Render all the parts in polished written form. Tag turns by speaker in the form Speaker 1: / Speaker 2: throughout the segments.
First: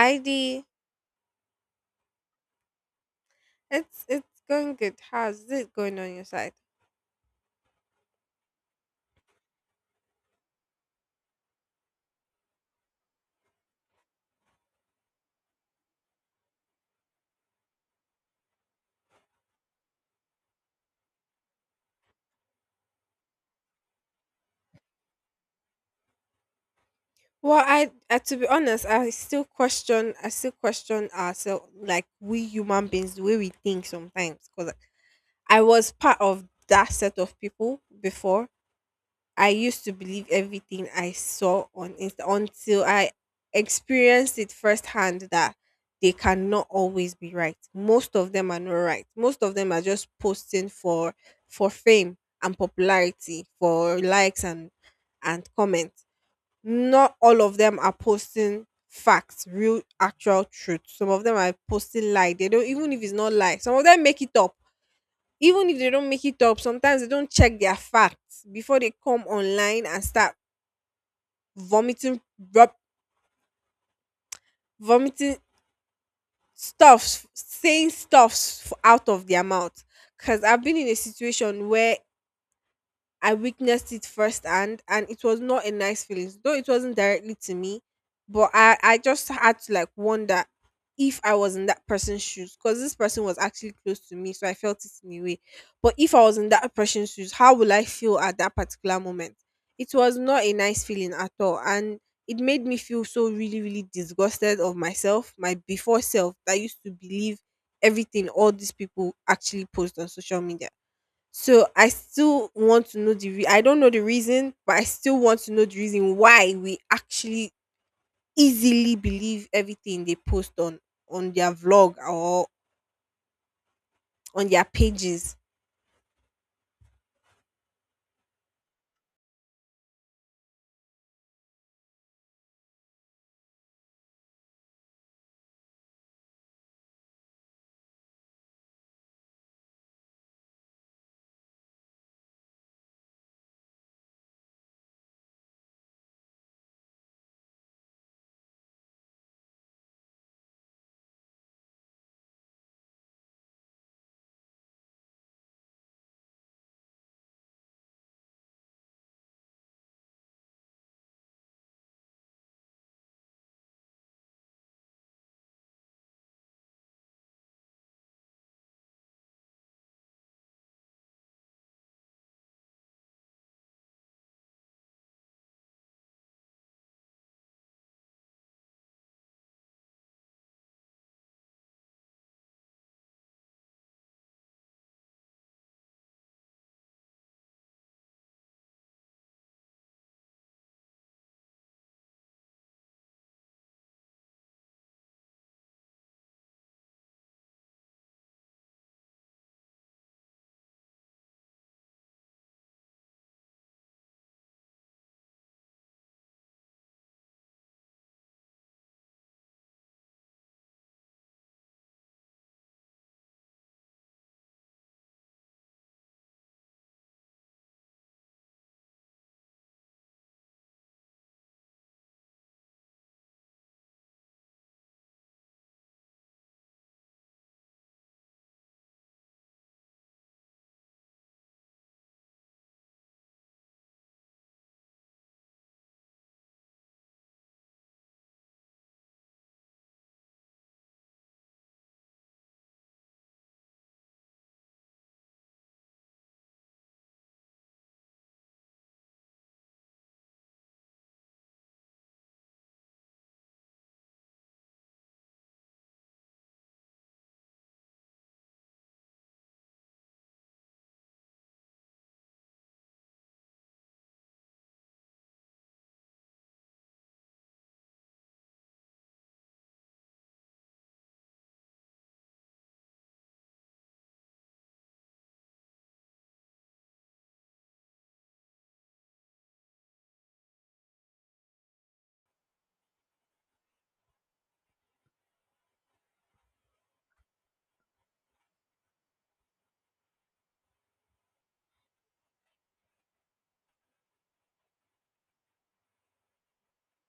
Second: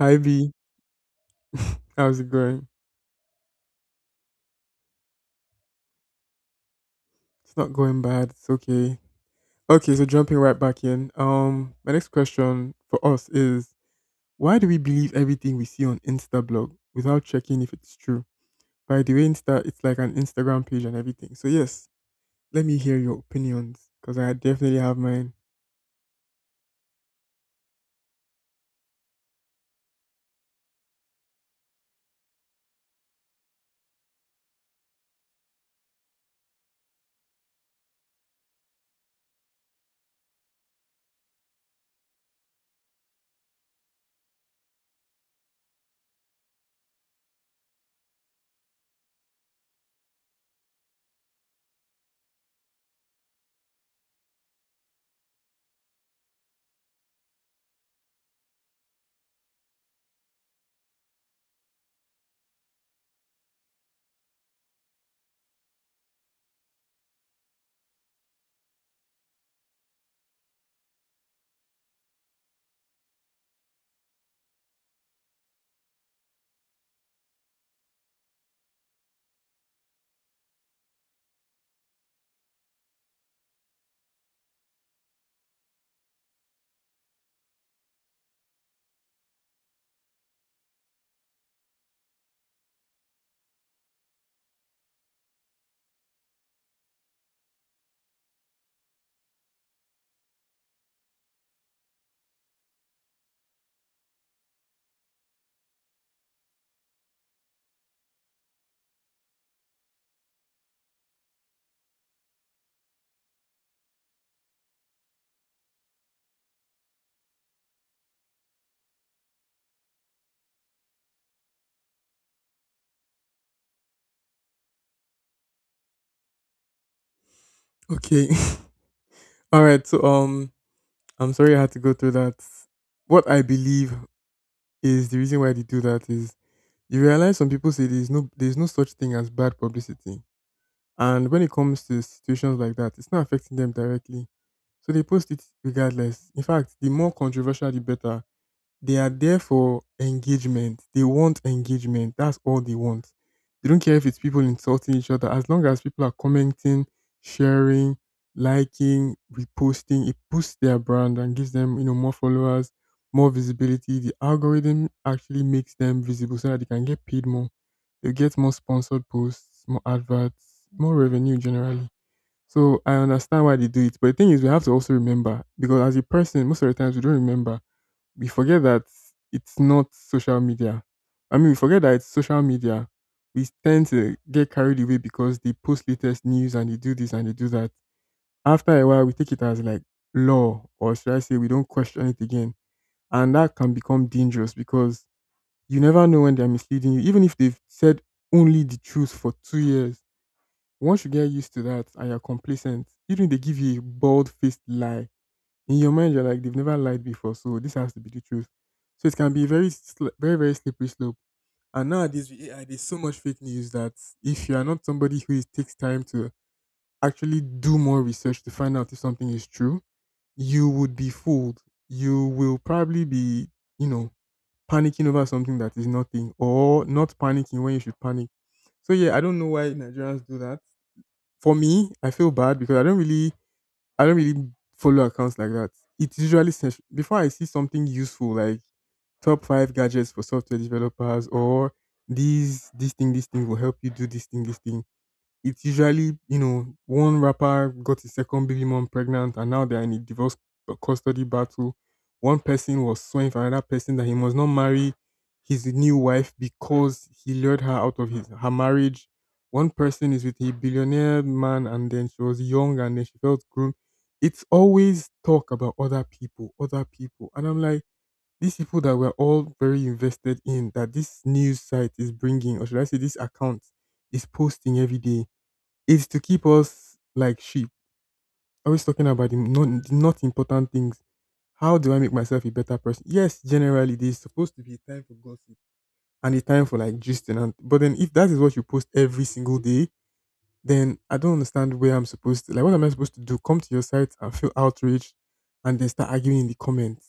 Speaker 1: Hi B,
Speaker 2: Dee.
Speaker 1: how's it going?
Speaker 2: It's going good. How's it going on your side?
Speaker 1: It's not going bad. It's okay. Okay, so jumping right back in. My next question for us is why do we believe everything we see on Insta blog without checking if it's true? By the way, Insta it's like an Instagram page and everything. So yes, let me hear your opinions because I definitely have mine.
Speaker 2: Well, I, to be honest, I still question. I still question ourselves, like we human beings, the way we think sometimes. Because I was part of that set of people before, I used to believe everything I saw on Insta until I experienced it firsthand that they cannot always be right. Most of them are not right. Most of them are just posting for fame and popularity, for likes and comments. Not all of them are posting facts, real actual truth. Some of them are posting lie. They don't even if it's not lie. Some of them make it up even if they don't make it up, sometimes they don't check their facts before they come online and start vomiting, rub, vomiting stuffs, saying stuffs out of their mouth. Because I've been in a situation where I witnessed it firsthand and it was not a nice feeling. Though it wasn't directly to me, but I just had to like wonder if I was in that person's shoes because this person was actually close to me, so I felt it in a way. But if I was in that person's shoes, how will I feel at that particular moment? It was not a nice feeling at all. And it made me feel so really, really disgusted of myself, my before self that used to believe everything all these people actually post on social media. So I still want to know the rea I don't know the reason, but I still want to know the reason why we actually easily believe everything they post on their vlog or on their pages.
Speaker 1: Okay. All right. So I'm sorry I had to go through that. What I believe is the reason why they do that is you realize some people say there's no such thing as bad publicity. And when it comes to situations like that, it's not affecting them directly. So they post it regardless. In fact, the more controversial, the better. They are there for engagement. They want engagement. That's all they want. They don't care if it's people insulting each other. As long as people are commenting, sharing, liking, reposting, it boosts their brand and gives them, you know, more followers, more visibility. The algorithm actually makes them visible so that they can get paid more. They get more sponsored posts, more adverts, more revenue generally. So I understand why they do it. But the thing is, we have to also remember because as a person, most of the times we don't remember, we forget that it's not social media. I mean, we forget that it's social media. We tend to get carried away because they post latest news and they do this and they do that. After a while, we take it as like law, or should I say, we don't question it again. And that can become dangerous because you never know when they're misleading you. Even if they've said only the truth for 2 years, once you get used to that and you're complacent, even if they give you a bald faced lie, in your mind, you're like, they've never lied before, so this has to be the truth. So it can be very, very slippery slope. And nowadays, with AI, there's so much fake news that if you are not somebody who is, takes time to actually do more research to find out if something is true, you would be fooled. You will probably be, you know, panicking over something that is nothing or not panicking when you should panic. So, yeah, I don't know why Nigerians do that. For me, I feel bad because I don't really follow accounts like that. It's usually sens- before I see something useful like top five gadgets for software developers or these this thing will help you do this thing, it's usually, you know, one rapper got his second baby mom pregnant and now they're in a divorce custody battle. One person was suing for another person that he must not marry his new wife because he lured her out of his her marriage. One person is with a billionaire man and then she was young and then she felt groomed. It's always talk about other people, other people. And I'm like, these people that we're all very invested in, that this news site is bringing, or should I say, this account is posting every day is to keep us like sheep, always talking about the not important things. How do I make myself a better person? Yes, generally there's supposed to be a time for gossip and a time for like gisting. And but then if that is what you post every single day, then I don't understand where I'm supposed to like what am I supposed to do? Come to your site and feel outraged and then start arguing in the comments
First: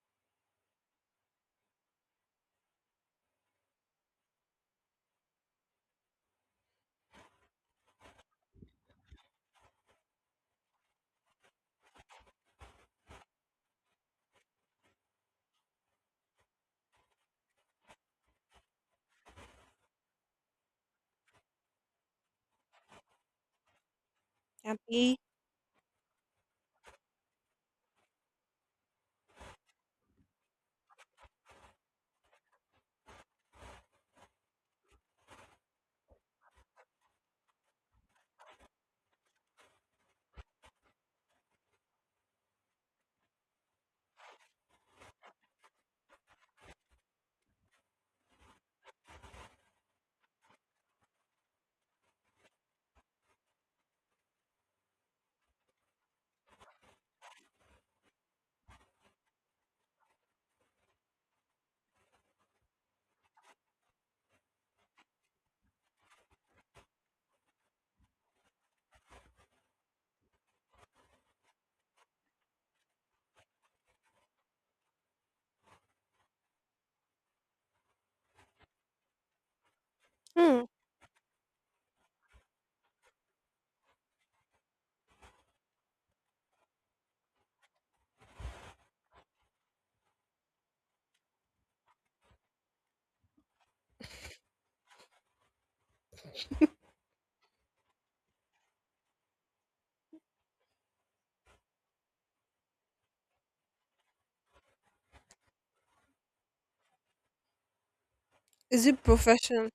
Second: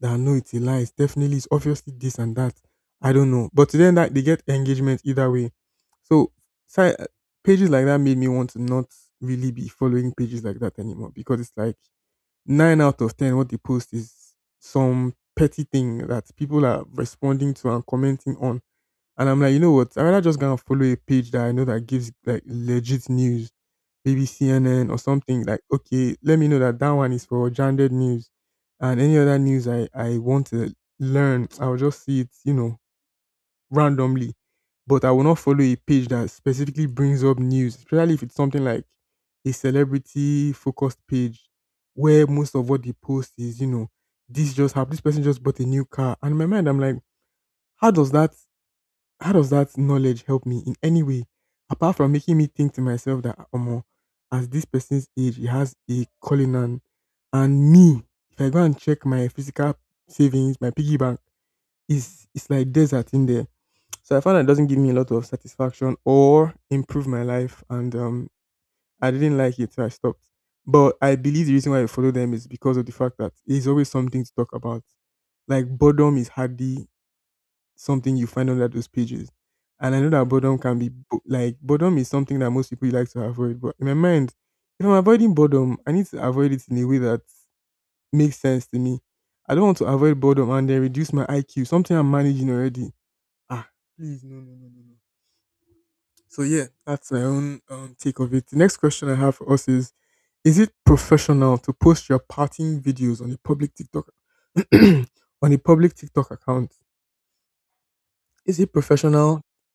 Speaker 1: that no, it's a lie, it's obviously this and that. I don't know. But to then that they get engagement either way. So site pages like that made me want to not really be following pages like that anymore because it's like nine out of ten what they post is some petty thing that people are responding to and commenting on, and I'm like, you know what? I'd rather just gonna follow a page that I know that gives like legit news, maybe CNN or
Speaker 2: Abi.
Speaker 1: something. Like, okay, let me know that that one is for gendered news, and any other news I want to learn, I'll just see it, you know, randomly. But I will not follow a page that specifically brings up news, especially if it's something like a celebrity focused page, where most of what they post is, you know, this just happened. This person just bought a new car, and in my mind, I'm like, how does that how does that knowledge help me in any way? Apart from making me think to myself that omo, as this person's age, he has a calling and me, if I go and check my physical savings, my piggy bank, it's like desert in there. So I found that it doesn't give me a lot of satisfaction or improve my life, and I didn't like it so I stopped. But I believe the reason why I follow them is because of the fact that it's always something to talk about, like boredom is hardly something you find under those pages. And I know that boredom
Speaker 2: hmm,
Speaker 1: can be bo- like boredom is something that most people like to avoid. But in my mind, if I'm avoiding boredom, I need to avoid it in a way that makes sense to me. I don't want to avoid boredom and then reduce my IQ, something I'm managing already. Ah, please, no, no, no, no, no. So yeah, that's my own take of it. The next question I have for us is: is it professional to post your partying videos on a public TikTok on a public TikTok account? Is it
Speaker 2: is it
Speaker 1: professional
Speaker 2: professional?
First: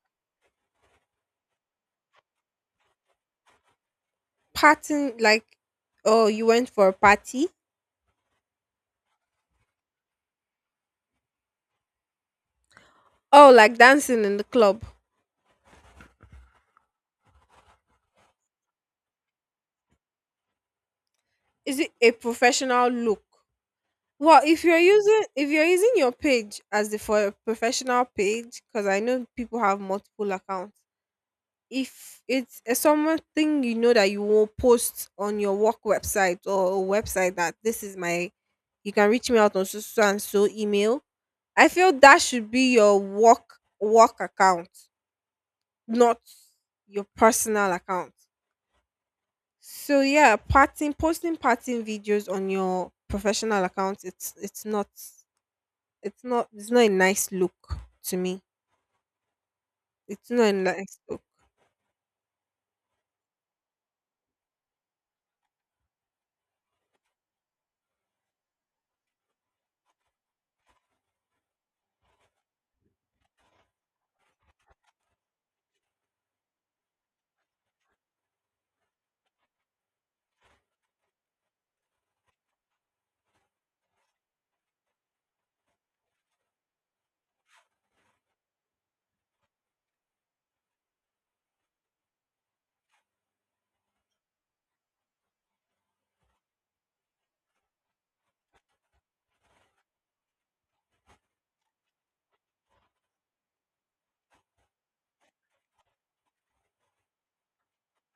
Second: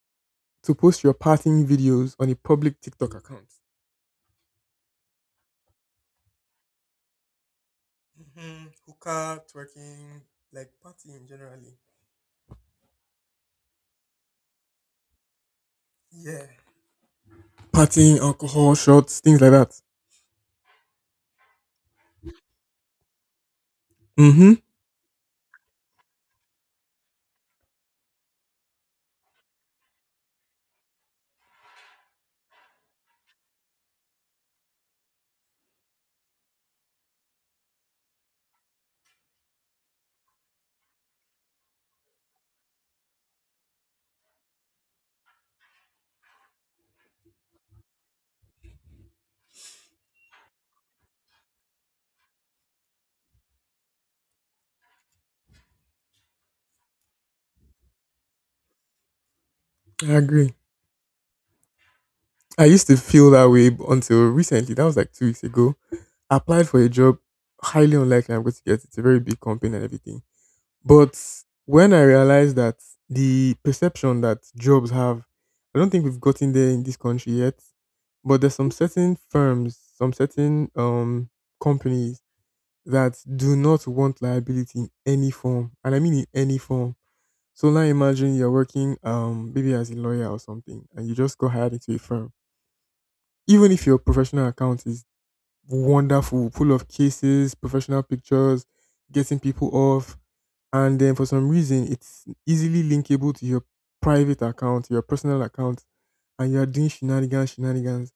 Speaker 1: to post your partying videos on a public TikTok account?
Speaker 2: Partying, like, oh, you went for a party?
Speaker 1: Mm-hmm. Hookah, twerking, like partying generally.
Speaker 2: Oh, like dancing in the club.
Speaker 1: Yeah. Partying, alcohol, shots, things like that.
Speaker 2: Is it a professional look? Well,
Speaker 1: Mm-hmm.
Speaker 2: if you're using your page as the for a professional page, because I know people have multiple accounts, if it's something, you know, that you will post on your work website, or a website that this is my, you can reach me out on so so and so email, I feel that should be your work account, not your personal account. So yeah, parting posting parting videos on your professional account, it's not a nice look. To me,
Speaker 1: I
Speaker 2: it's not
Speaker 1: agree.
Speaker 2: a nice look.
Speaker 1: I used to feel that way until recently. That was like 2 weeks ago. I applied for a job. Highly unlikely I'm going to get it. It's a very big company and everything. But when I realized that the perception that jobs have, I don't think we've gotten there in this country yet, but there's some certain firms, some certain companies that do not want liability in any form, and I mean in any form. So now imagine you're working maybe as a lawyer or something, and you just got hired into a firm. Even if your professional account is wonderful, full of cases, professional pictures, getting people off, and then for some reason it's easily linkable to your private account, your personal account, and you are doing shenanigans,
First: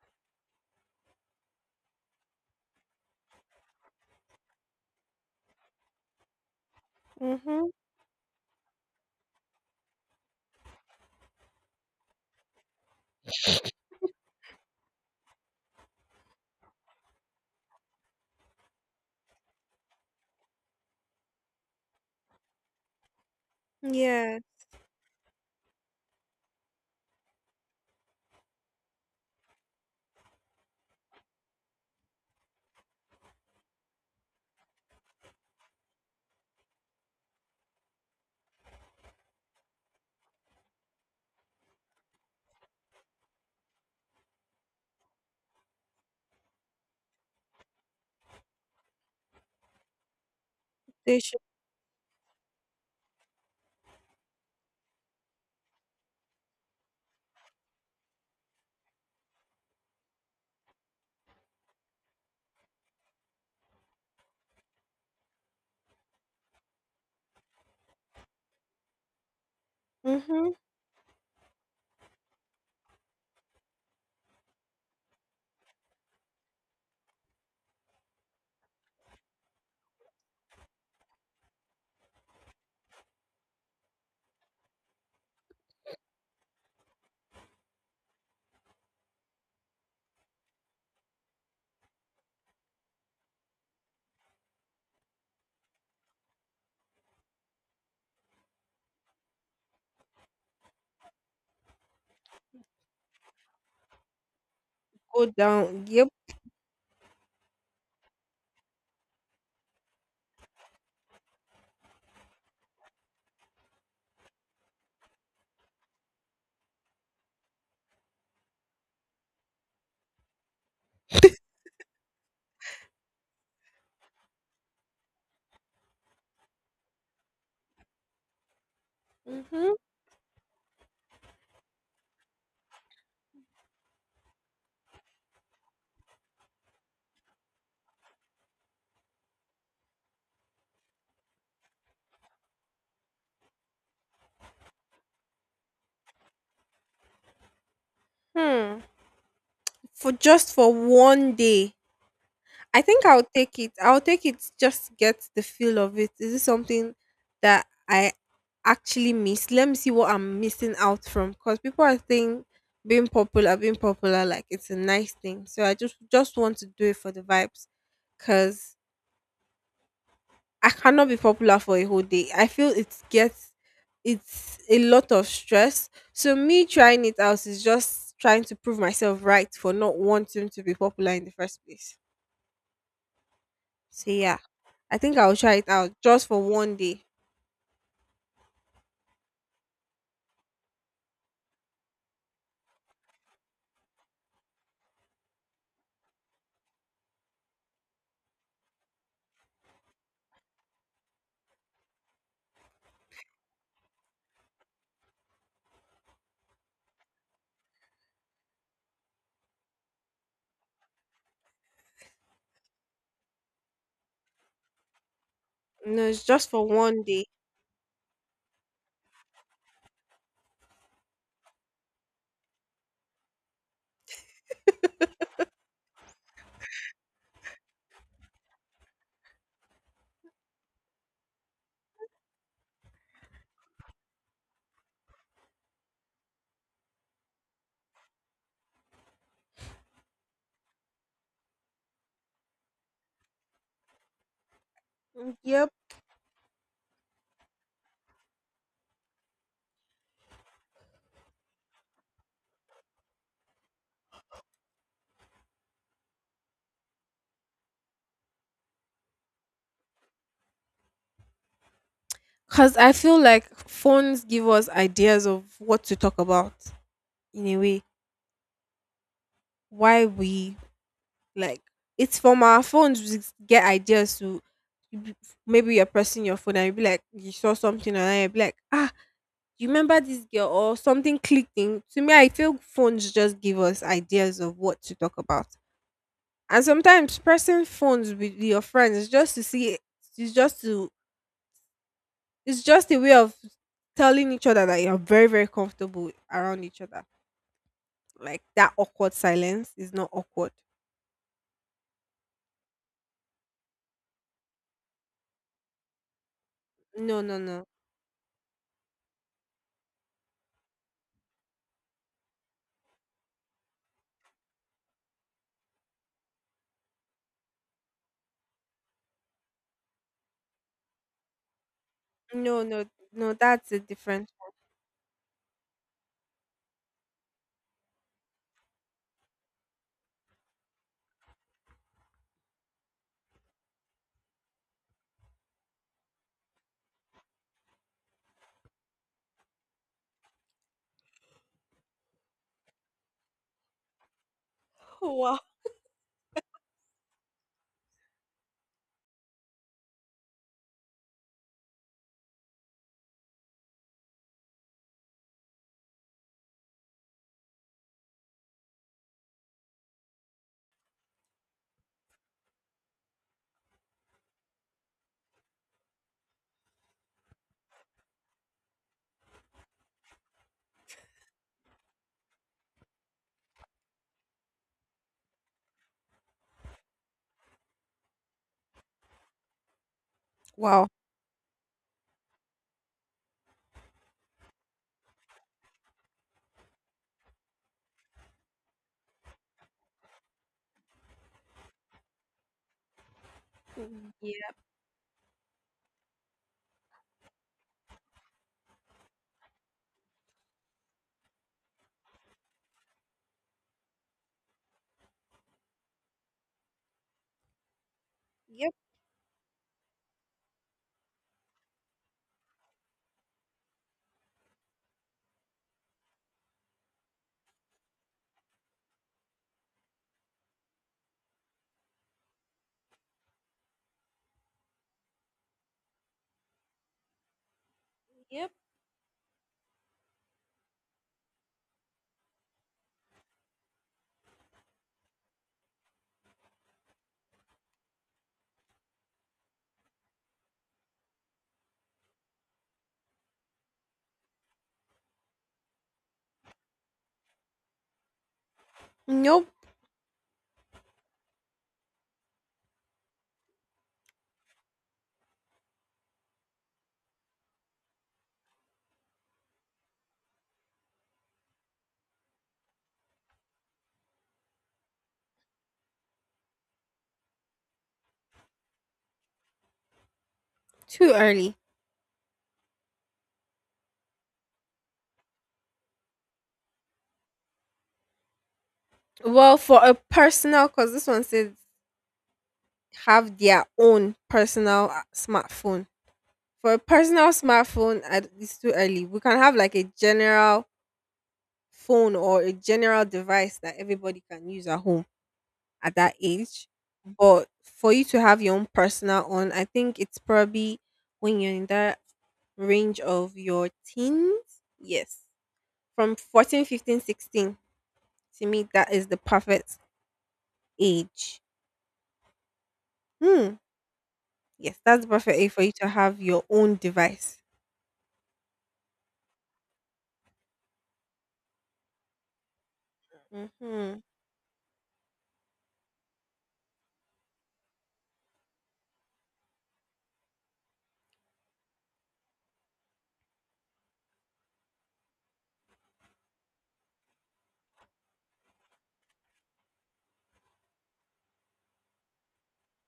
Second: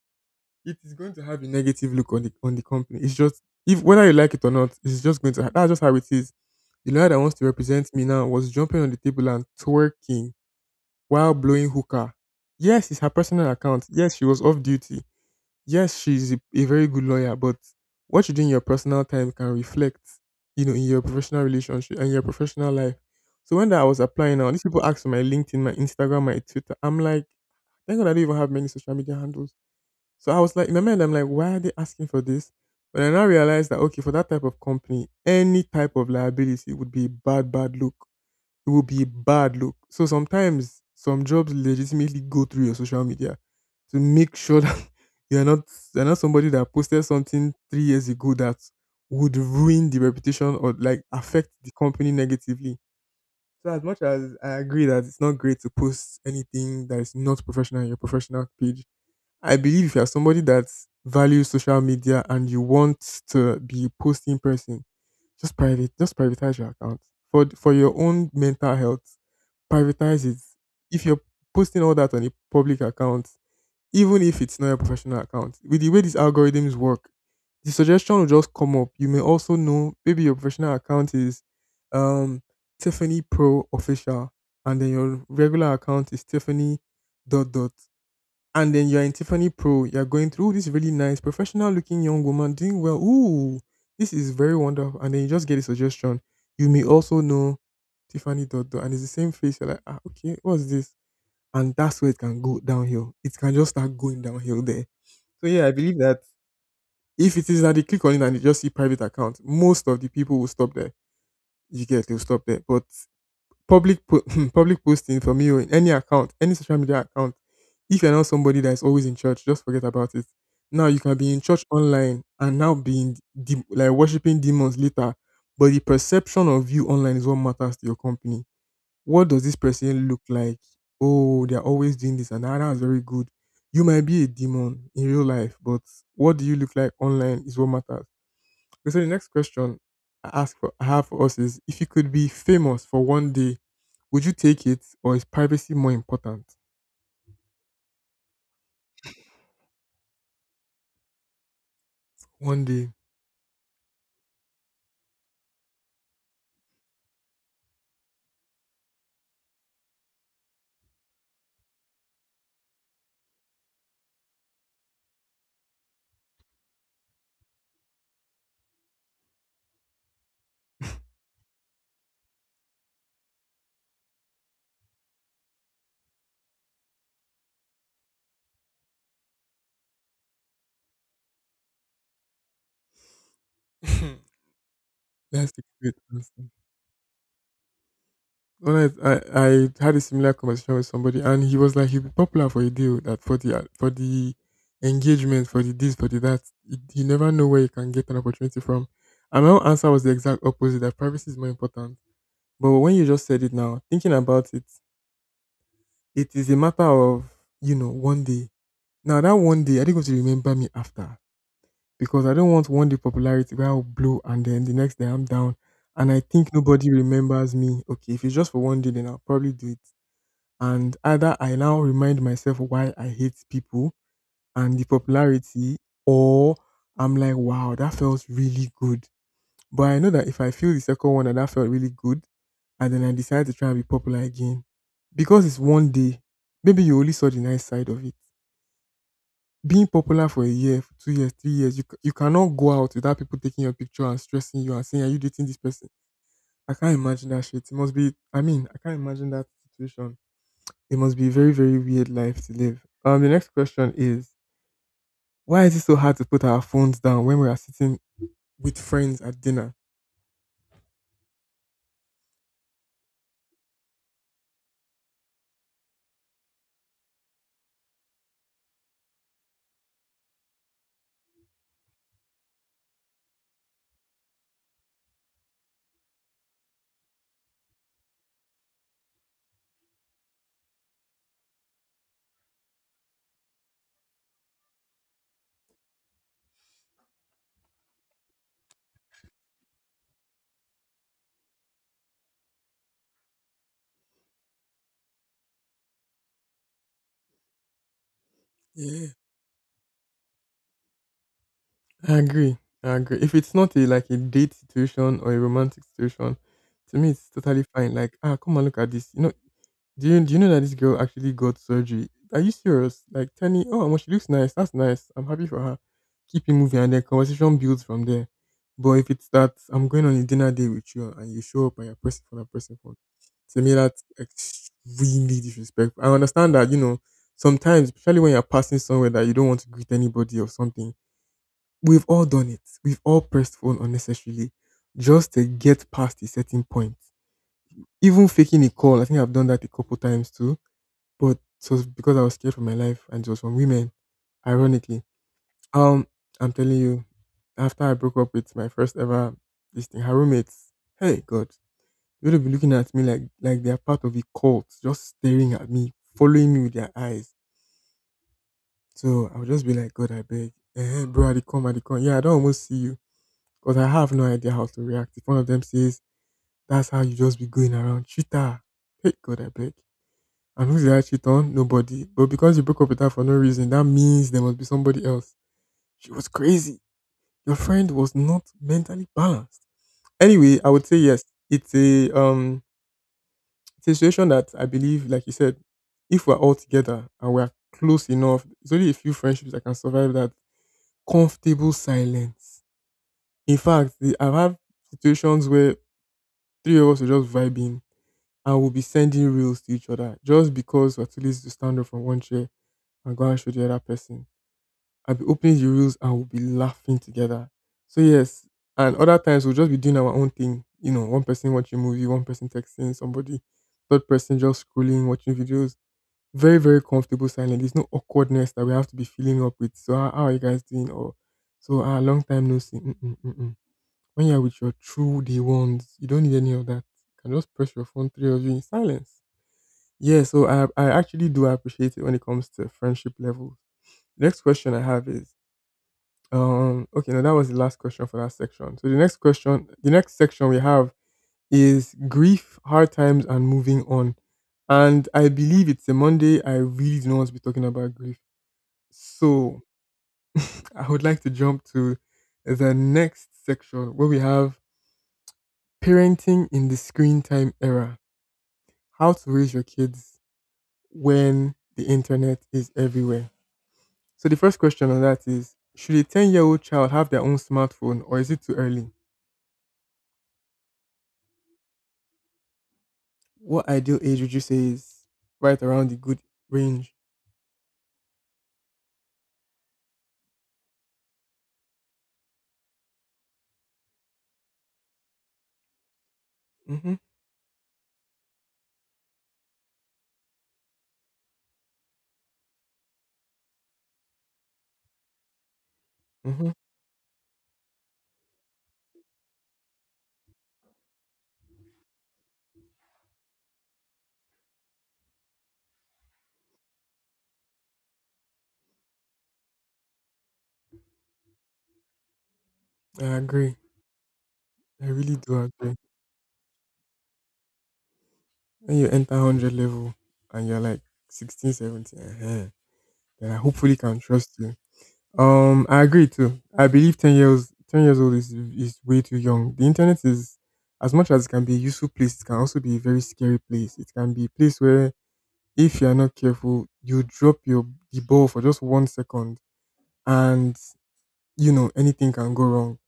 Speaker 1: it is going to have a negative look on the company. It's just if whether you like it or not, it's just going that's just how it is. The lawyer that wants to
Speaker 2: Mm-hmm.
Speaker 1: represent me now was jumping on the table and twerking while blowing hookah. Yes, it's her personal account. Yes, she was off duty, yes, she's a very good lawyer, but what you do in your personal time can reflect, you know, in your professional relationship and your professional life. So when I was applying
Speaker 2: Yeah,
Speaker 1: now, these people asked for my LinkedIn, my Instagram, my Twitter. I'm like, thank God I don't even have many social media handles. So I was like, in my mind, I'm like, why are they asking for this? But I now realized that okay, for that type of company, any type of liability would be a bad, bad look, it will be a bad look. So sometimes some jobs legitimately go through your social media to make sure that you're not you're not somebody that posted something 3 years ago that would ruin the reputation or like
Speaker 2: they should.
Speaker 1: affect the company negatively. So as much as I agree that it's not great to post anything that is not professional on your professional page, I believe if you're somebody that values social media and you want to be a posting person, just privatize your account for your own mental health. Privatize it.
Speaker 2: Mm-hmm.
Speaker 1: If you're posting all that on a public account, even if it's not a professional account, with the way these algorithms work, the suggestion will just come up. You may also know maybe your professional account is um Tiffany Pro official, and then your regular account is Tiffany dot dot. And then you're in Tiffany Pro, you're going through, "Ooh, this really nice professional looking young woman doing well. Ooh, this is very wonderful." And then you just get a suggestion. You may also know Tiffany dot dot, and it's the same face. You're like, ah, okay, what's this? And that's where it can go downhill. It can just start going downhill there.
Speaker 2: Go
Speaker 1: So yeah, I
Speaker 2: down,
Speaker 1: believe
Speaker 2: yeah.
Speaker 1: that if it is that they click on it and they just see private account, most of the people will stop there. You get they'll stop there. But Public po- public posting from you in any account, any social media account. If you're not somebody that is always in church, just forget about it. Now you can be in church online and now being like worshiping demons later, but the perception of you online is what matters to your company. What does this
Speaker 2: Mm-hmm.
Speaker 1: person look like? Oh, they're always doing this and that. That's very good. You might be a demon in real life, but what do you look like online is what matters. Okay, so the next question I have for us is if you could be famous for one day, would you take it or is privacy more important?
Speaker 2: Hmm. For just for one day.
Speaker 1: One
Speaker 2: I
Speaker 1: day.
Speaker 2: think I'll take it. I'll take it just to get the feel of it. Is this something that I actually miss? Let me see what I'm missing out from. Because people are saying being popular, like it's a nice thing. So I just want to do it for the vibes. Cause I cannot be popular for a whole day. I feel it's a lot of stress. So me trying it out is just trying to prove myself right for not wanting to be popular in the first place. So yeah, I think I'll
Speaker 1: That's
Speaker 2: try
Speaker 1: a
Speaker 2: it out
Speaker 1: great
Speaker 2: just for
Speaker 1: answer.
Speaker 2: one day.
Speaker 1: When I had a similar conversation with somebody and he was like he'd be popular for a deal that for the engagement, for the this, for the that. You never know where you can get an opportunity from. And my own answer was the exact opposite, that privacy is more important. But when you just said it now, thinking about it, it is a matter of, you know, one day. Now that one day, are they going to remember me after? Because I don't want one day popularity where I'll blow and then the next day I'm down
Speaker 2: No,
Speaker 1: and I
Speaker 2: it's just
Speaker 1: think
Speaker 2: for
Speaker 1: nobody
Speaker 2: one day.
Speaker 1: remembers me. Okay, if it's just for one day, then I'll probably do it. And either I now remind myself why I hate people and the popularity, or I'm like, wow, that felt really good. But I know that if I feel the second one and that felt really good, and then I decide to try and be popular again, because it's one day, maybe you only saw the nice side of it being popular for a year, for 2 years, 3 years, you cannot go out without people taking your picture and stressing you and saying, Are you
Speaker 2: Mm,
Speaker 1: dating this
Speaker 2: yep.
Speaker 1: person? I can't imagine that shit. It must be, I mean, I can't imagine that situation. It must be a very, very weird life to live. The next question is: Why is it so hard to put our phones down when we are sitting with friends at dinner?
Speaker 2: Cause I feel like phones give us ideas of what to talk about, in a way. Why we. Like, it's from our phones we get ideas to, you, maybe you're pressing your phone and you'll be like you saw something and you'll be like, ah, you remember this girl or something clicking. To me, I feel phones just give us ideas of what to talk about. And sometimes pressing phones with your friends is just to see. It's just to it's just a way of telling each other that you're very, very comfortable around each other. Like that
Speaker 1: Yeah,
Speaker 2: awkward silence is not awkward.
Speaker 1: I agree. I agree. If it's not a like a date situation or a romantic situation, to me
Speaker 2: No,
Speaker 1: it's
Speaker 2: no,
Speaker 1: totally
Speaker 2: no.
Speaker 1: fine. Like, ah, come and look at this. You know, do you know that this girl actually got surgery? Are you serious? Like Tani, oh well, she looks nice. That's nice. I'm happy for her. Keep it moving and then conversation builds from there. But if it's that I'm going on a dinner date with you and you show up and you're pressing for that
Speaker 2: No,
Speaker 1: person
Speaker 2: no,
Speaker 1: phone,
Speaker 2: no,
Speaker 1: to
Speaker 2: that's
Speaker 1: me
Speaker 2: a
Speaker 1: that's
Speaker 2: different.
Speaker 1: extremely disrespectful. I understand that, you know, sometimes, especially when you're passing somewhere that you don't want to greet anybody or something, we've all done it. We've all pressed phone unnecessarily just to get past a certain point. Even faking a call, I think I've done that a couple times too but it was because I was scared for my life and it was from women, ironically. Um, I'm telling you, after I broke up with my first ever this thing, her roommates, hey God, they would be looking at me like they are part of a cult, just staring at me, following me with their eyes. So I would just be like, God, I beg. Eh, bro, I dey come, I dey come. Yeah, I don't almost see you. Because I have no idea how to react. If one of them says, That's how you just be going around, cheater. Hey God, I beg. And who's the actually on? Nobody. But because you broke up with her for no reason, that means there must be somebody else. She was crazy. Your friend was not mentally balanced. Anyway, I would
Speaker 2: Wow.
Speaker 1: say yes. It's a um it's a situation that I believe, like you said, if we're all together and we're close enough, it's only a few friendships that can survive that comfortable silence. In fact,
Speaker 2: Mm,
Speaker 1: I've
Speaker 2: yeah.
Speaker 1: had situations where three of us are just vibing and we'll be sending reels to each other just because we're too lazy to stand up from one chair and go and show the other person. I'll be opening the reels and we'll be laughing together. So yes,
Speaker 2: Yep.
Speaker 1: and other times we'll just be doing our own thing. You know, one person watching movie, one person texting somebody, third person just scrolling, watching videos. Very, very comfortable silence. There's no awkwardness that we have to be filling up with. So how are you guys doing? Or so a long time no see. Mm-mm, mm-mm. When you're with your true day ones, you don't need any of that. You can just press your phone, three of you
Speaker 2: Yep.
Speaker 1: in silence. Yeah, so I actually do appreciate it when it comes to friendship levels. Next question I have is okay, now that was the last question for that section. So the next question, the next section we have is grief, hard times, and moving on. And I believe it's a Monday. I really do not want to be talking about grief.
Speaker 2: Nope.
Speaker 1: So I would like to jump to the next section where we have parenting in the screen time era. How to raise your kids when the internet is everywhere. So the first question on that is should a 10-year-old child have their own smartphone or is it too early?
Speaker 2: Too early.
Speaker 1: What ideal age would you say is right around the good range?
Speaker 2: Well, for a personal, because this one says have their own personal smartphone. For a
Speaker 1: Mm-hmm.
Speaker 2: personal smartphone, it's too early. We can have like a general phone or a general device that everybody can use at home at that
Speaker 1: Mm-hmm.
Speaker 2: age. But for you to have your own personal one, I think it's probably when you're in that range of your teens. Yes. From 14, 15, 16. To me, that is the perfect age.
Speaker 1: I agree.
Speaker 2: Hmm. Yes,
Speaker 1: I
Speaker 2: that's the
Speaker 1: really do
Speaker 2: perfect age for you
Speaker 1: agree.
Speaker 2: to have your own device.
Speaker 1: When you enter 100 level and you're like 16, 17, uh-huh, then I hopefully can
Speaker 2: Mm-hmm.
Speaker 1: trust you. I agree too. I believe ten years old is way too young. The internet is as much as it can be a useful place, it can also be a very scary place. It can be a place where if you are not careful, you drop your the ball for just one second and you know anything can go wrong.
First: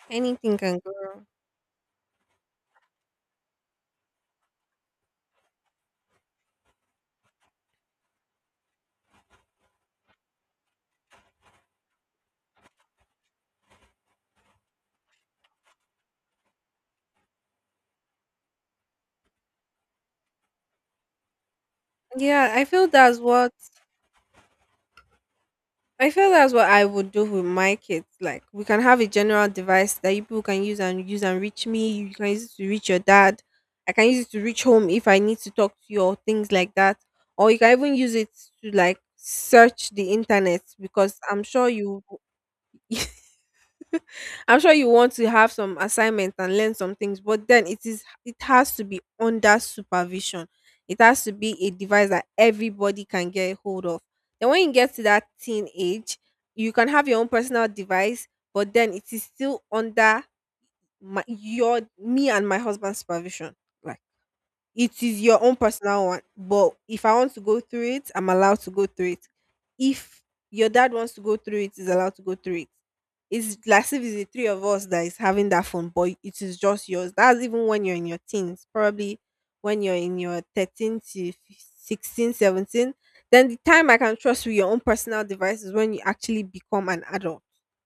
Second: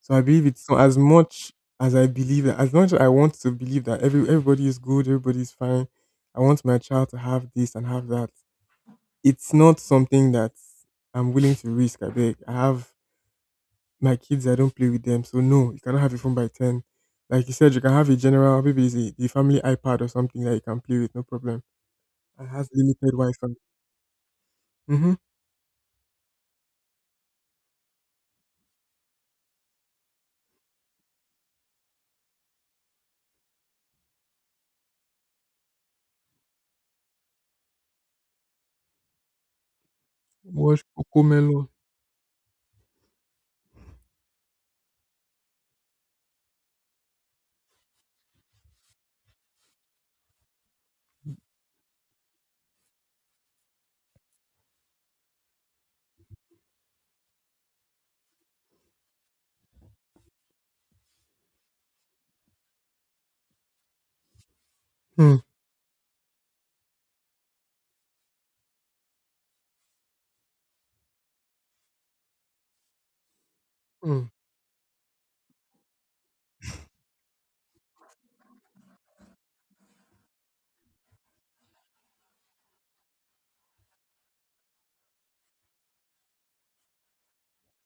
Speaker 1: So I believe
Speaker 2: Anything
Speaker 1: it's so
Speaker 2: can go
Speaker 1: as
Speaker 2: wrong.
Speaker 1: much as I believe that As much as I want to believe that everybody is good, everybody is fine. I want my child to have this and have that. It's not something that I'm willing to risk. I beg. I have My kids, I don't play with them, so no, you cannot have a phone by ten. Like you said, you can have a general, maybe it's the family iPad or something that you can play with, no problem. And
Speaker 2: Yeah,
Speaker 1: has limited Wi-Fi. Mm-hmm.
Speaker 2: I feel that's what I would do with my kids. Like, we can have a general device that you people can use and reach me. You can use it to reach your dad. I can use it to reach home if I need to talk to you or things like that. Or you can even use it to like search the internet,
Speaker 1: Watch
Speaker 2: because I'm
Speaker 1: Cocomelon.
Speaker 2: sure you I'm sure you want to have some assignments and learn some things, but then it has to be under supervision. It has to be a device that everybody can get hold of. Then when you get to that teen age, you can have your own personal device, but then it is still under my your me and my husband's supervision. Like, it is
Speaker 1: Hmm.
Speaker 2: your own personal one, but if I want to go through it, I'm allowed to go through it. If your dad wants to go through it, he's allowed to go through it. It's like if it's
Speaker 1: Hmm.
Speaker 2: the three of us that is having that phone, but it is just yours. That's even when you're in your teens, probably when you're in your 13 to 16, 17. Then the time I can trust with your own personal device is when you actually become an adult,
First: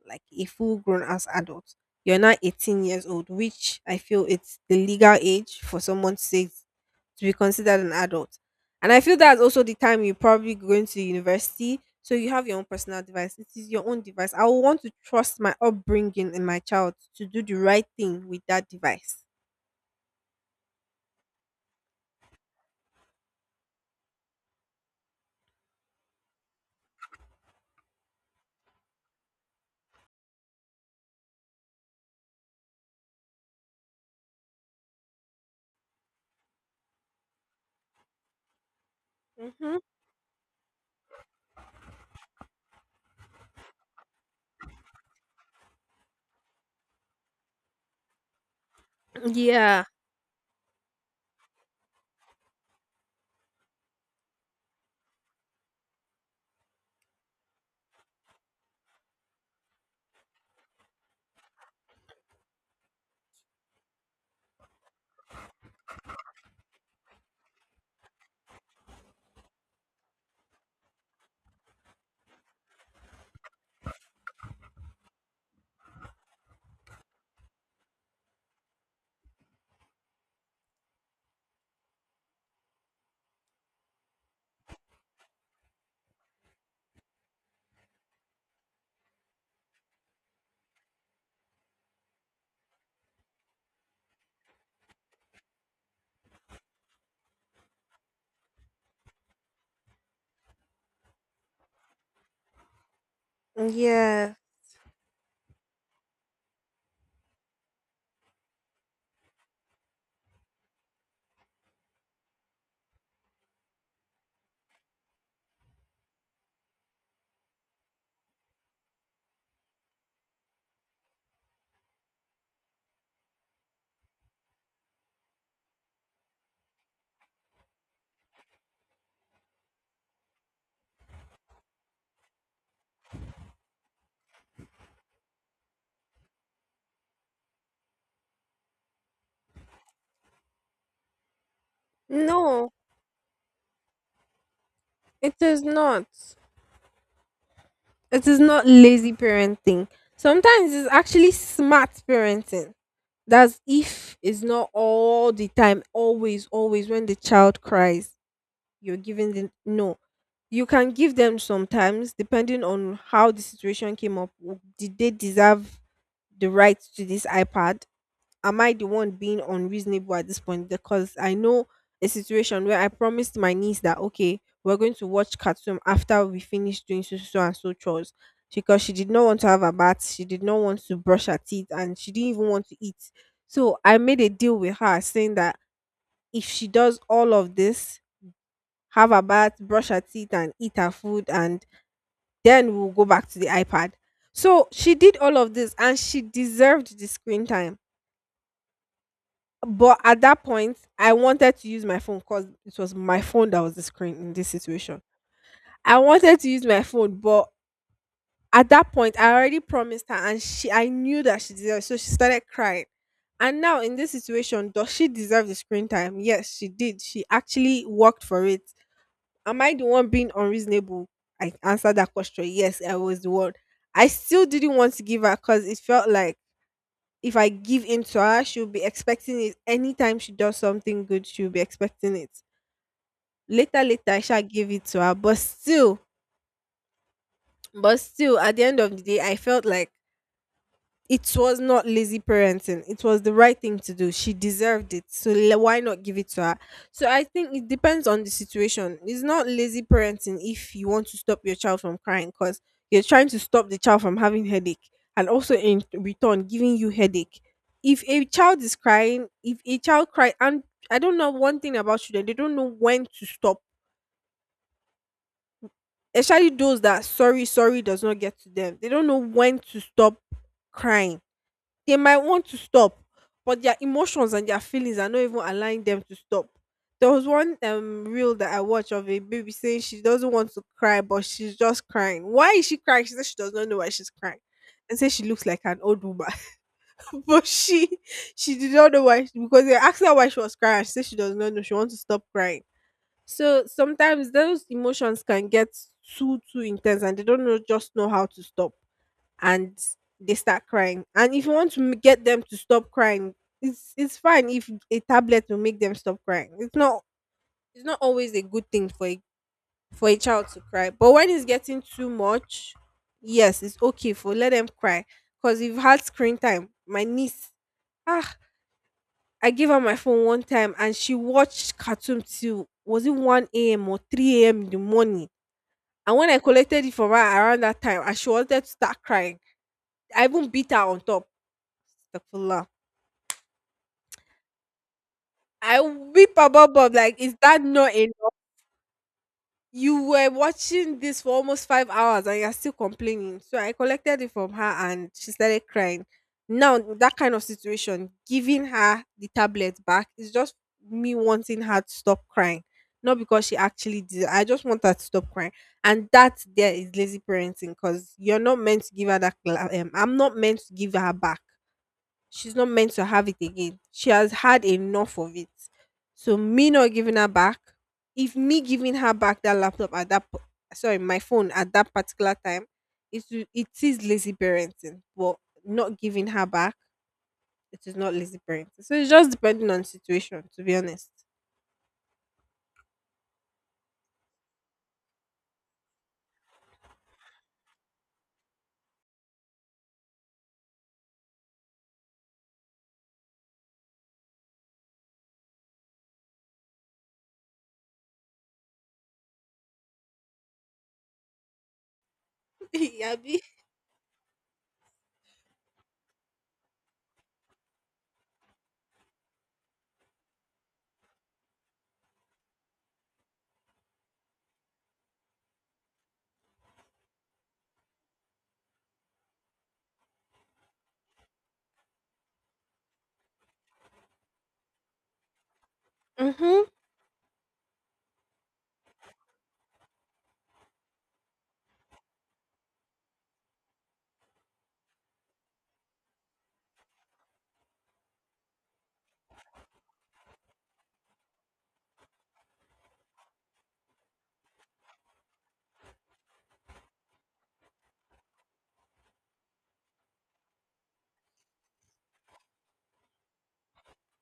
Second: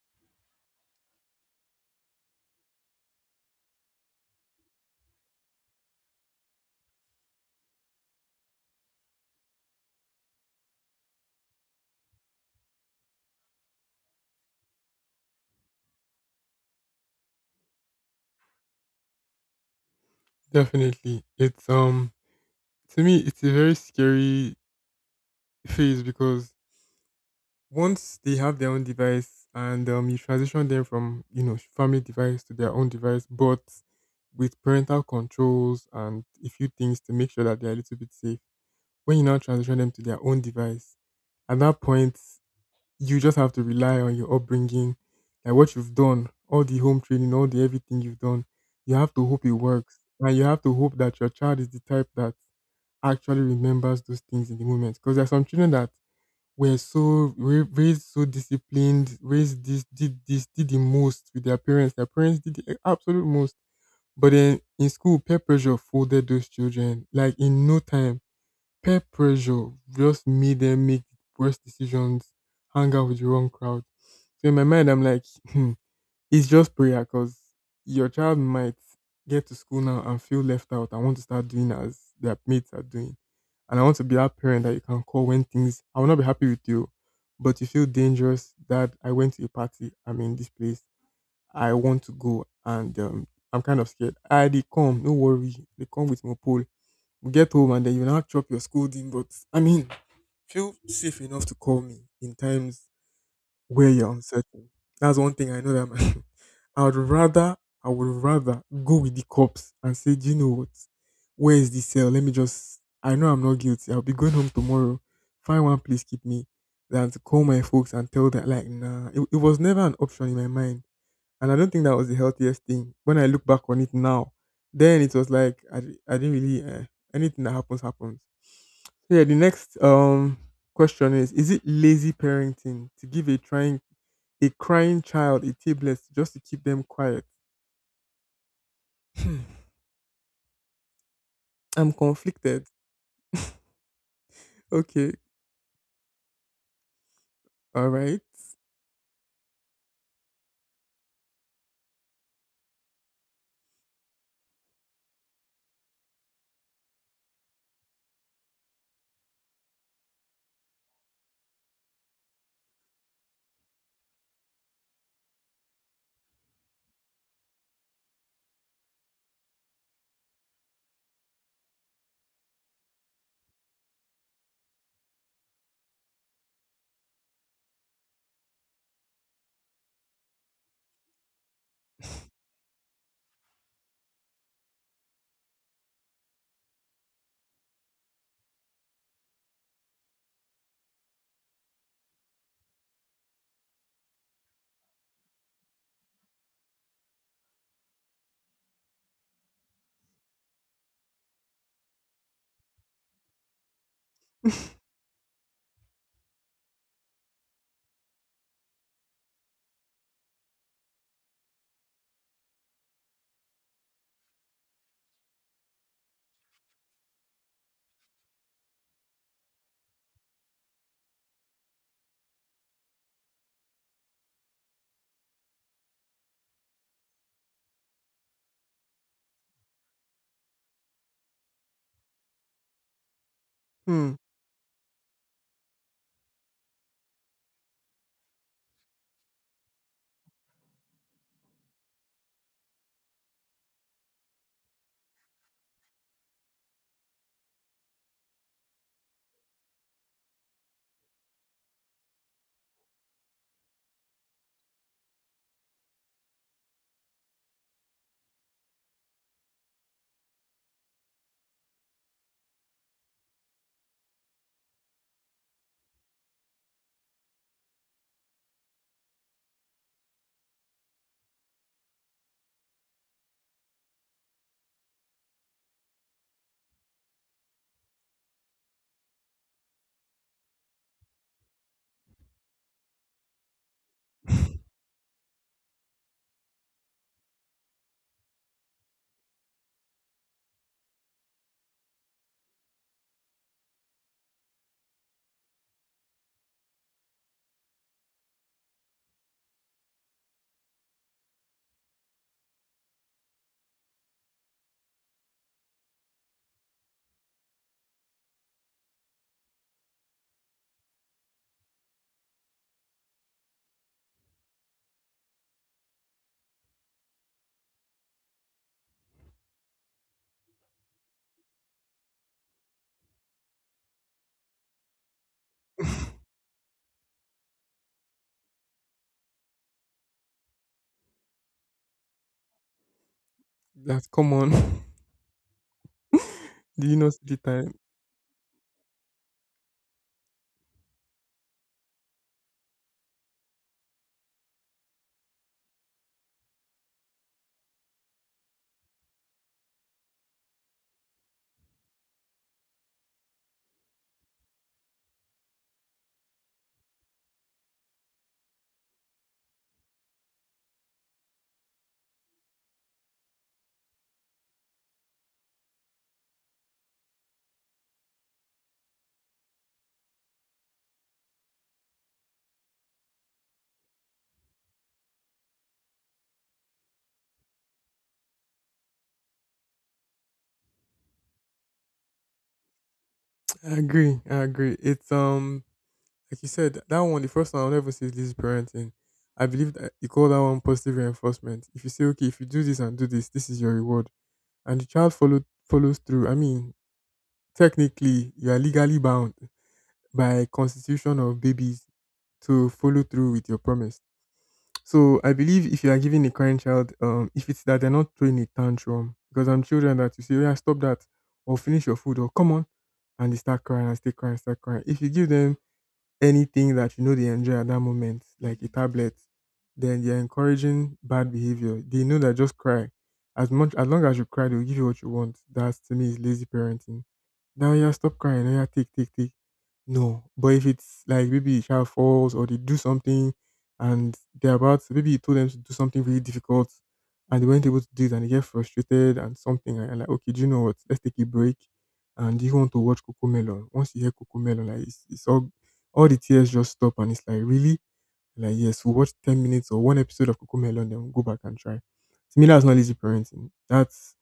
Speaker 2: like a full grown ass adult, you're not 18 years old, which I feel it's the legal age for someone to be considered an adult. And I feel that's also the time you're probably going to university. So you have your own personal device. It is your own device. I will want to trust my upbringing in my child to do the right thing with that device.
Speaker 1: Definitely. It's To me it's a very scary phase because once they have their own device, and you transition them from family device to their own device, but with parental controls and a few things to make sure that they're a little bit safe. When you now transition
Speaker 2: Hmm.
Speaker 1: them to their own device, at that point, you just have to rely on your upbringing, like what you've done, all the home training, all the everything you've done. You have to hope it
Speaker 2: Yeah.
Speaker 1: works. And you have to hope that your child is the type that actually remembers those things in the moment. Because there are some children that were raised so disciplined, raised this, did the most with their parents. Their parents did the absolute most. But then in school, peer pressure folded those children like in no time. Peer pressure just made them make worse decisions, hang out with the wrong crowd. So in my mind, I'm like, hmm, it's just prayer because your child might get to school now and feel left out. I want to start doing as their mates are doing. And I want to be that parent that you can call when things, I will not be happy with you, but you feel dangerous that I went to a party. I'm in this place. I want to go and I'm kind of scared. I they come, no worry. They come with my pole. You get home and then you now chop your scolding. But I mean, feel safe enough to call me in times where you're
Speaker 2: Yeah.
Speaker 1: uncertain. That's one thing I know that I would rather I would rather go with the cops and say, Do you know what? Where is the cell? Let me just I know I'm not guilty. I'll be going home tomorrow. Find one place keep me than to call my folks and tell them like nah. It was never an option in my mind, and I don't think that was the healthiest thing. When I look back on it now, then it was like I didn't really anything that happens happens. So yeah, the next question is it lazy parenting to give a trying a crying child a tablet just to keep them quiet? Hmm, I'm conflicted.
Speaker 2: No,
Speaker 1: Okay,
Speaker 2: it is not.
Speaker 1: all right.
Speaker 2: It is not lazy parenting. Sometimes it's actually smart parenting. That's if it's not all the time, always, always when the child cries. You're giving them. No, you can give them sometimes depending on how the situation came up. Did they deserve the right to this iPad? Am I the one being unreasonable at this point? Because I know a situation where I promised my niece that, okay, we're going to watch cartoon after we finish doing so and so chores, because she did not want to have a bath, she did not want to brush her teeth, and she didn't even want to eat. So I made a deal with her, saying that if she does all of this, have her bath, brush her teeth, and eat her food, and then we'll go back to the iPad. So she did all of this and she deserved the screen time. But at that point, I wanted to use my phone because it was my phone that was the screen in this situation. I wanted to use my phone, but at that point, I already promised her, and she I knew that she deserved it. So she started crying. And now in this situation, does she deserve the screen time? Yes, she did. She actually worked for it. Am I the one being unreasonable? I answered that question. Yes, I was the one. I still didn't want to give her because it felt like, if I give in to her, she'll be expecting it. Anytime she does something good, she'll be expecting it. Later,
Speaker 1: Hmm,
Speaker 2: later, I shall give it to her. But still, at the end of the day, I felt like it was not lazy parenting. It was the right thing to do. She deserved it. So why not give it to her? So I think it depends on the situation. It's not lazy parenting if you want to stop your child from crying, because you're trying to stop the child from having headache and also in return giving you headache. If a child is crying, if a child cry, and I don't know, one thing about children, they don't know when to stop. Especially those that sorry, sorry does not get to them. They don't know when to stop crying. They might want to stop, but their emotions and their feelings are not even allowing them to stop. There was one reel that I watched of a baby saying she doesn't want to cry, but she's just crying. Why is she crying? She says she does not know why she's crying. And says she looks like an old woman. But she did not know why, because they asked her why she was crying. She said she does not know. She wants to stop crying. So sometimes those emotions can get too too intense and they don't know just know how to stop, and they start crying. And if you want to get them to stop crying, it's fine if a tablet will make them stop crying. It's not always a good thing for a child to cry. But when it's getting too much, yes, it's okay for let them cry. Because you've had screen time. My niece, ah, I gave her my phone one time and she watched cartoon till, was it 1 a.m. or 3 a.m. in the morning. And when I collected it from her around that time, and she wanted to start crying. I even beat her on top. Astaghfirullah.
Speaker 1: that's common.
Speaker 2: I whip above
Speaker 1: Do
Speaker 2: Bob
Speaker 1: you know
Speaker 2: like, is
Speaker 1: the
Speaker 2: that
Speaker 1: time?
Speaker 2: not enough? You were watching this for almost 5 hours and you're still complaining. So I collected it from her and she started crying. Now, that kind of situation, giving her the tablet back is just me wanting her to stop crying. Not because she actually did it. I just want her to stop crying. And that there is lazy parenting, because you're not meant to give her that. I'm not meant to give her back. She's not meant to have it again. She has had enough of it. So me not giving her back, if me giving her back that laptop at that sorry, my phone at that particular time, it it is lazy parenting. But not giving her back, it is not lazy parenting. So it's just depending on situation, to be honest.
Speaker 1: I agree. I agree. It's like you said, that one, the first one, I'll never say this parenting. I believe that you call that one positive reinforcement. If you say, okay, if you do this and do this, this is your reward, and the child follows through. I mean, technically, you are legally bound by constitution of babies to follow through
Speaker 2: Yabi.
Speaker 1: with your promise. So I believe if you are giving a crying child, if it's that they're not throwing a tantrum, because I'm children that you say, "Oh, yeah, stop that, or finish your food, or come on, and they start crying and stay crying, start crying. If you give them anything that you know they enjoy at that moment, like a tablet, then you're encouraging bad behavior. They know that just cry. As much as long as you cry, they'll give you what you want. That's to me is lazy
Speaker 2: Mhm.
Speaker 1: parenting. Now yeah, stop crying. Now yeah, take, take, take. No, but if it's like maybe the child falls or they do something and they're about to, maybe you told them to do something really difficult and they weren't able to do it and they get frustrated and something and you're like, okay, do you know what? Let's take a break and you want to watch Coco Melon. Once you hear Coco Melon, like it's all the tears just stop and it's like really like yes, we'll watch 10 minutes or one episode of Coco Melon, then we'll go back and try. To me, that's not lazy parenting. That's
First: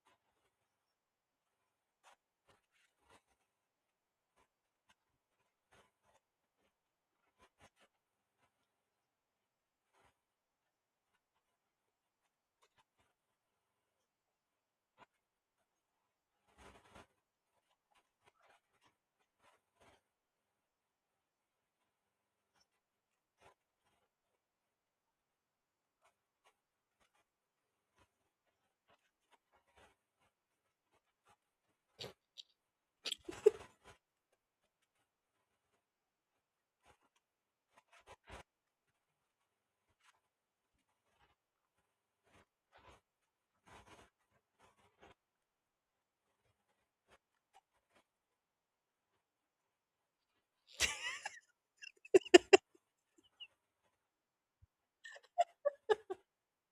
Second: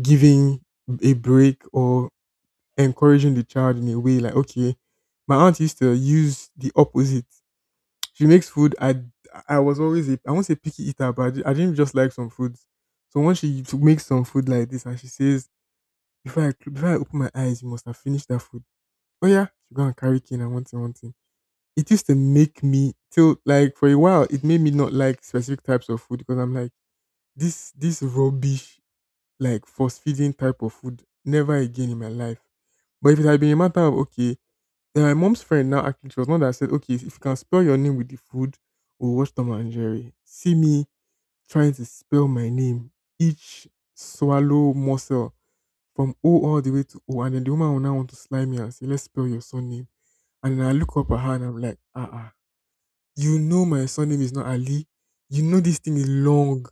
Speaker 1: giving a break or encouraging the child in a way like, okay, my aunt used to use the opposite. She makes food. I was always a I won't say picky eater, but I didn't just like some foods. So when she to make some food like this, and she says, before before I open my eyes, you must have finished that food. Oh yeah, she go and carry cane and one thing, one thing. It used to make me till like for a while, it made me not like specific types of food because I'm like this rubbish like force feeding type of food never again in my life. But if it had been a matter of okay, then my mom's friend now actually she was the one that said, okay, if you can spell your name with the food, we'll watch Tom and Jerry. See me trying to spell my name, each swallow muscle from O all the way to O. And then the woman will now want to slime me and say, let's spell your surname. And then I look up at her and I'm like, you know my surname is not Ali. You know this thing is long.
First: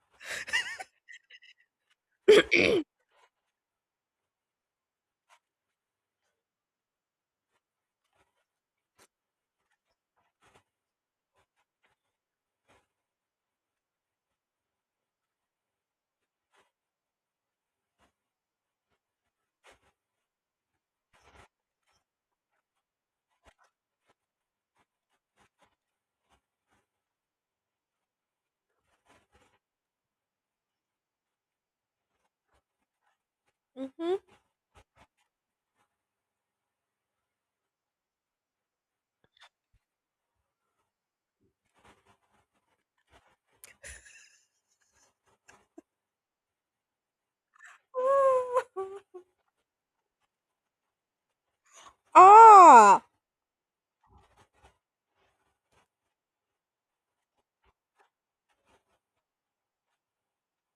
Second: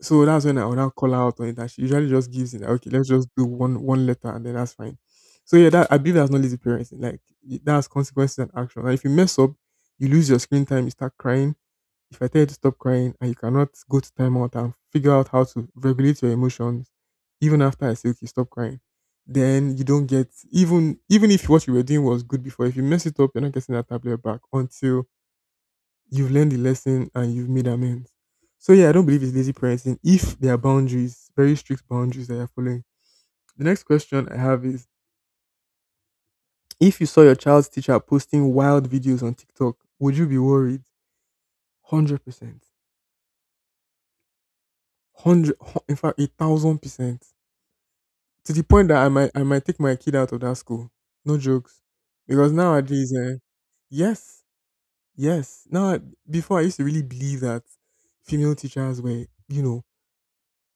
Speaker 1: So that's when I would now call her out on it. And she usually just gives it. Like, okay, let's just do one letter and then that's fine. So yeah, that I believe that's not lazy parenting. Like that's consequences and action. And if you mess up, you lose your screen time. You start crying. If I tell you to stop crying and you cannot go to timeout and figure out how to regulate your emotions, even after I say okay, stop crying, then you don't get even even if what you were doing was good before. If you mess it up, you're not getting that tablet back until you've learned the lesson and you've made amends. So yeah, I don't believe it's lazy parenting if there are boundaries, very strict boundaries that you're following. The next
Speaker 2: Mhm.
Speaker 1: question I have is if you saw your child's teacher posting wild videos on TikTok, would you be worried? 100%. Hundred in fact 1000%. To the point that I might take my kid out of that school. No jokes. Because
Speaker 2: Oh.
Speaker 1: nowadays, eh, yes, yes. Now before I used to really believe that female teachers were, you know,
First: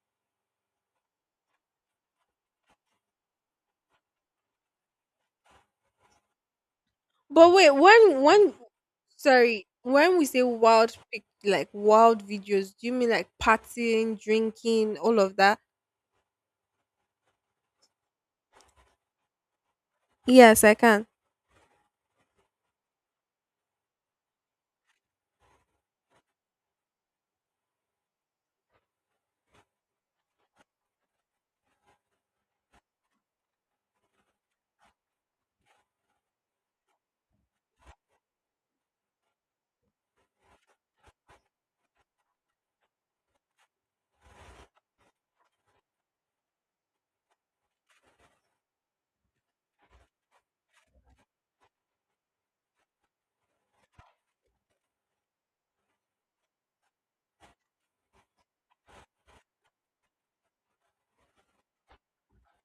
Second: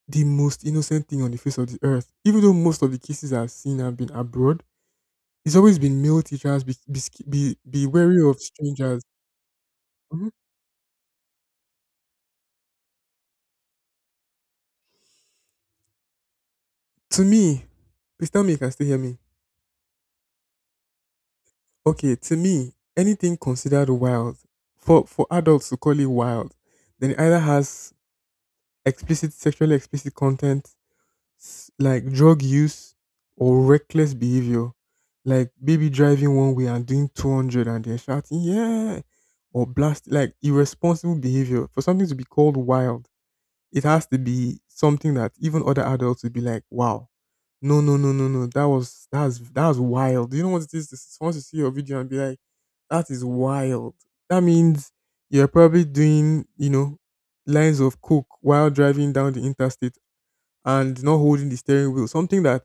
Speaker 1: the most innocent thing on the face of the earth. Even though most of the cases I've seen have been abroad, it's always been male teachers be be sca-
Speaker 2: But
Speaker 1: be,
Speaker 2: wait,
Speaker 1: be wary of
Speaker 2: when
Speaker 1: strangers.
Speaker 2: sorry, when we
Speaker 1: Mhm.
Speaker 2: say wild pic, like wild videos, do you mean like partying, drinking, all of that?
Speaker 1: To me, please tell me you can still hear me.
Speaker 2: Yes, I can.
Speaker 1: Okay, to me, anything considered wild for adults to call it wild, then it either has explicit sexually explicit content like drug use or reckless behavior, like baby driving one way and doing 200 and then shouting, yeah, or blast, like irresponsible behavior. For something to be called wild, it has to be something that even other adults would be like, wow, no, no, no, no, no, that was, that's wild. You know what it is? This wants to see your video and be like, that is wild. That means you're probably doing, you know, lines of coke while driving down the interstate and not holding the steering wheel. Something that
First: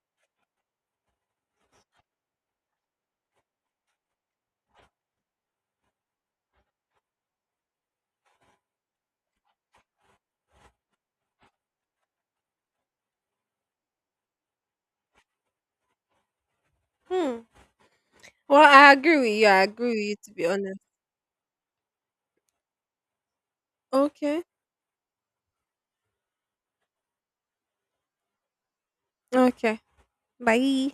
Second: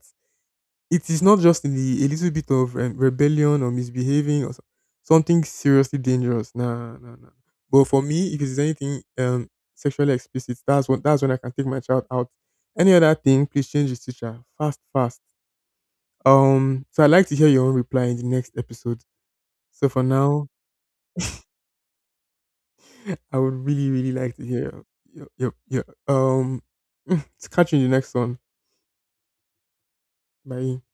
Speaker 1: it is not just in the a little bit of rebellion or misbehaving or something seriously dangerous. Nah, nah, nah. But for me, if it's anything sexually explicit, that's when I can take my child out. Any other thing, please change his teacher fast, fast. So I'd like to
Speaker 2: Hmm.
Speaker 1: hear your own reply in the next
Speaker 2: Well, I
Speaker 1: episode.
Speaker 2: agree with you. I agree
Speaker 1: So
Speaker 2: with
Speaker 1: for
Speaker 2: you, to be
Speaker 1: now,
Speaker 2: honest.
Speaker 1: I would really, really like to
Speaker 2: Okay.
Speaker 1: hear your your. to catch you in the next one.
Speaker 2: Okay.
Speaker 1: Bye.
Speaker 2: Bye.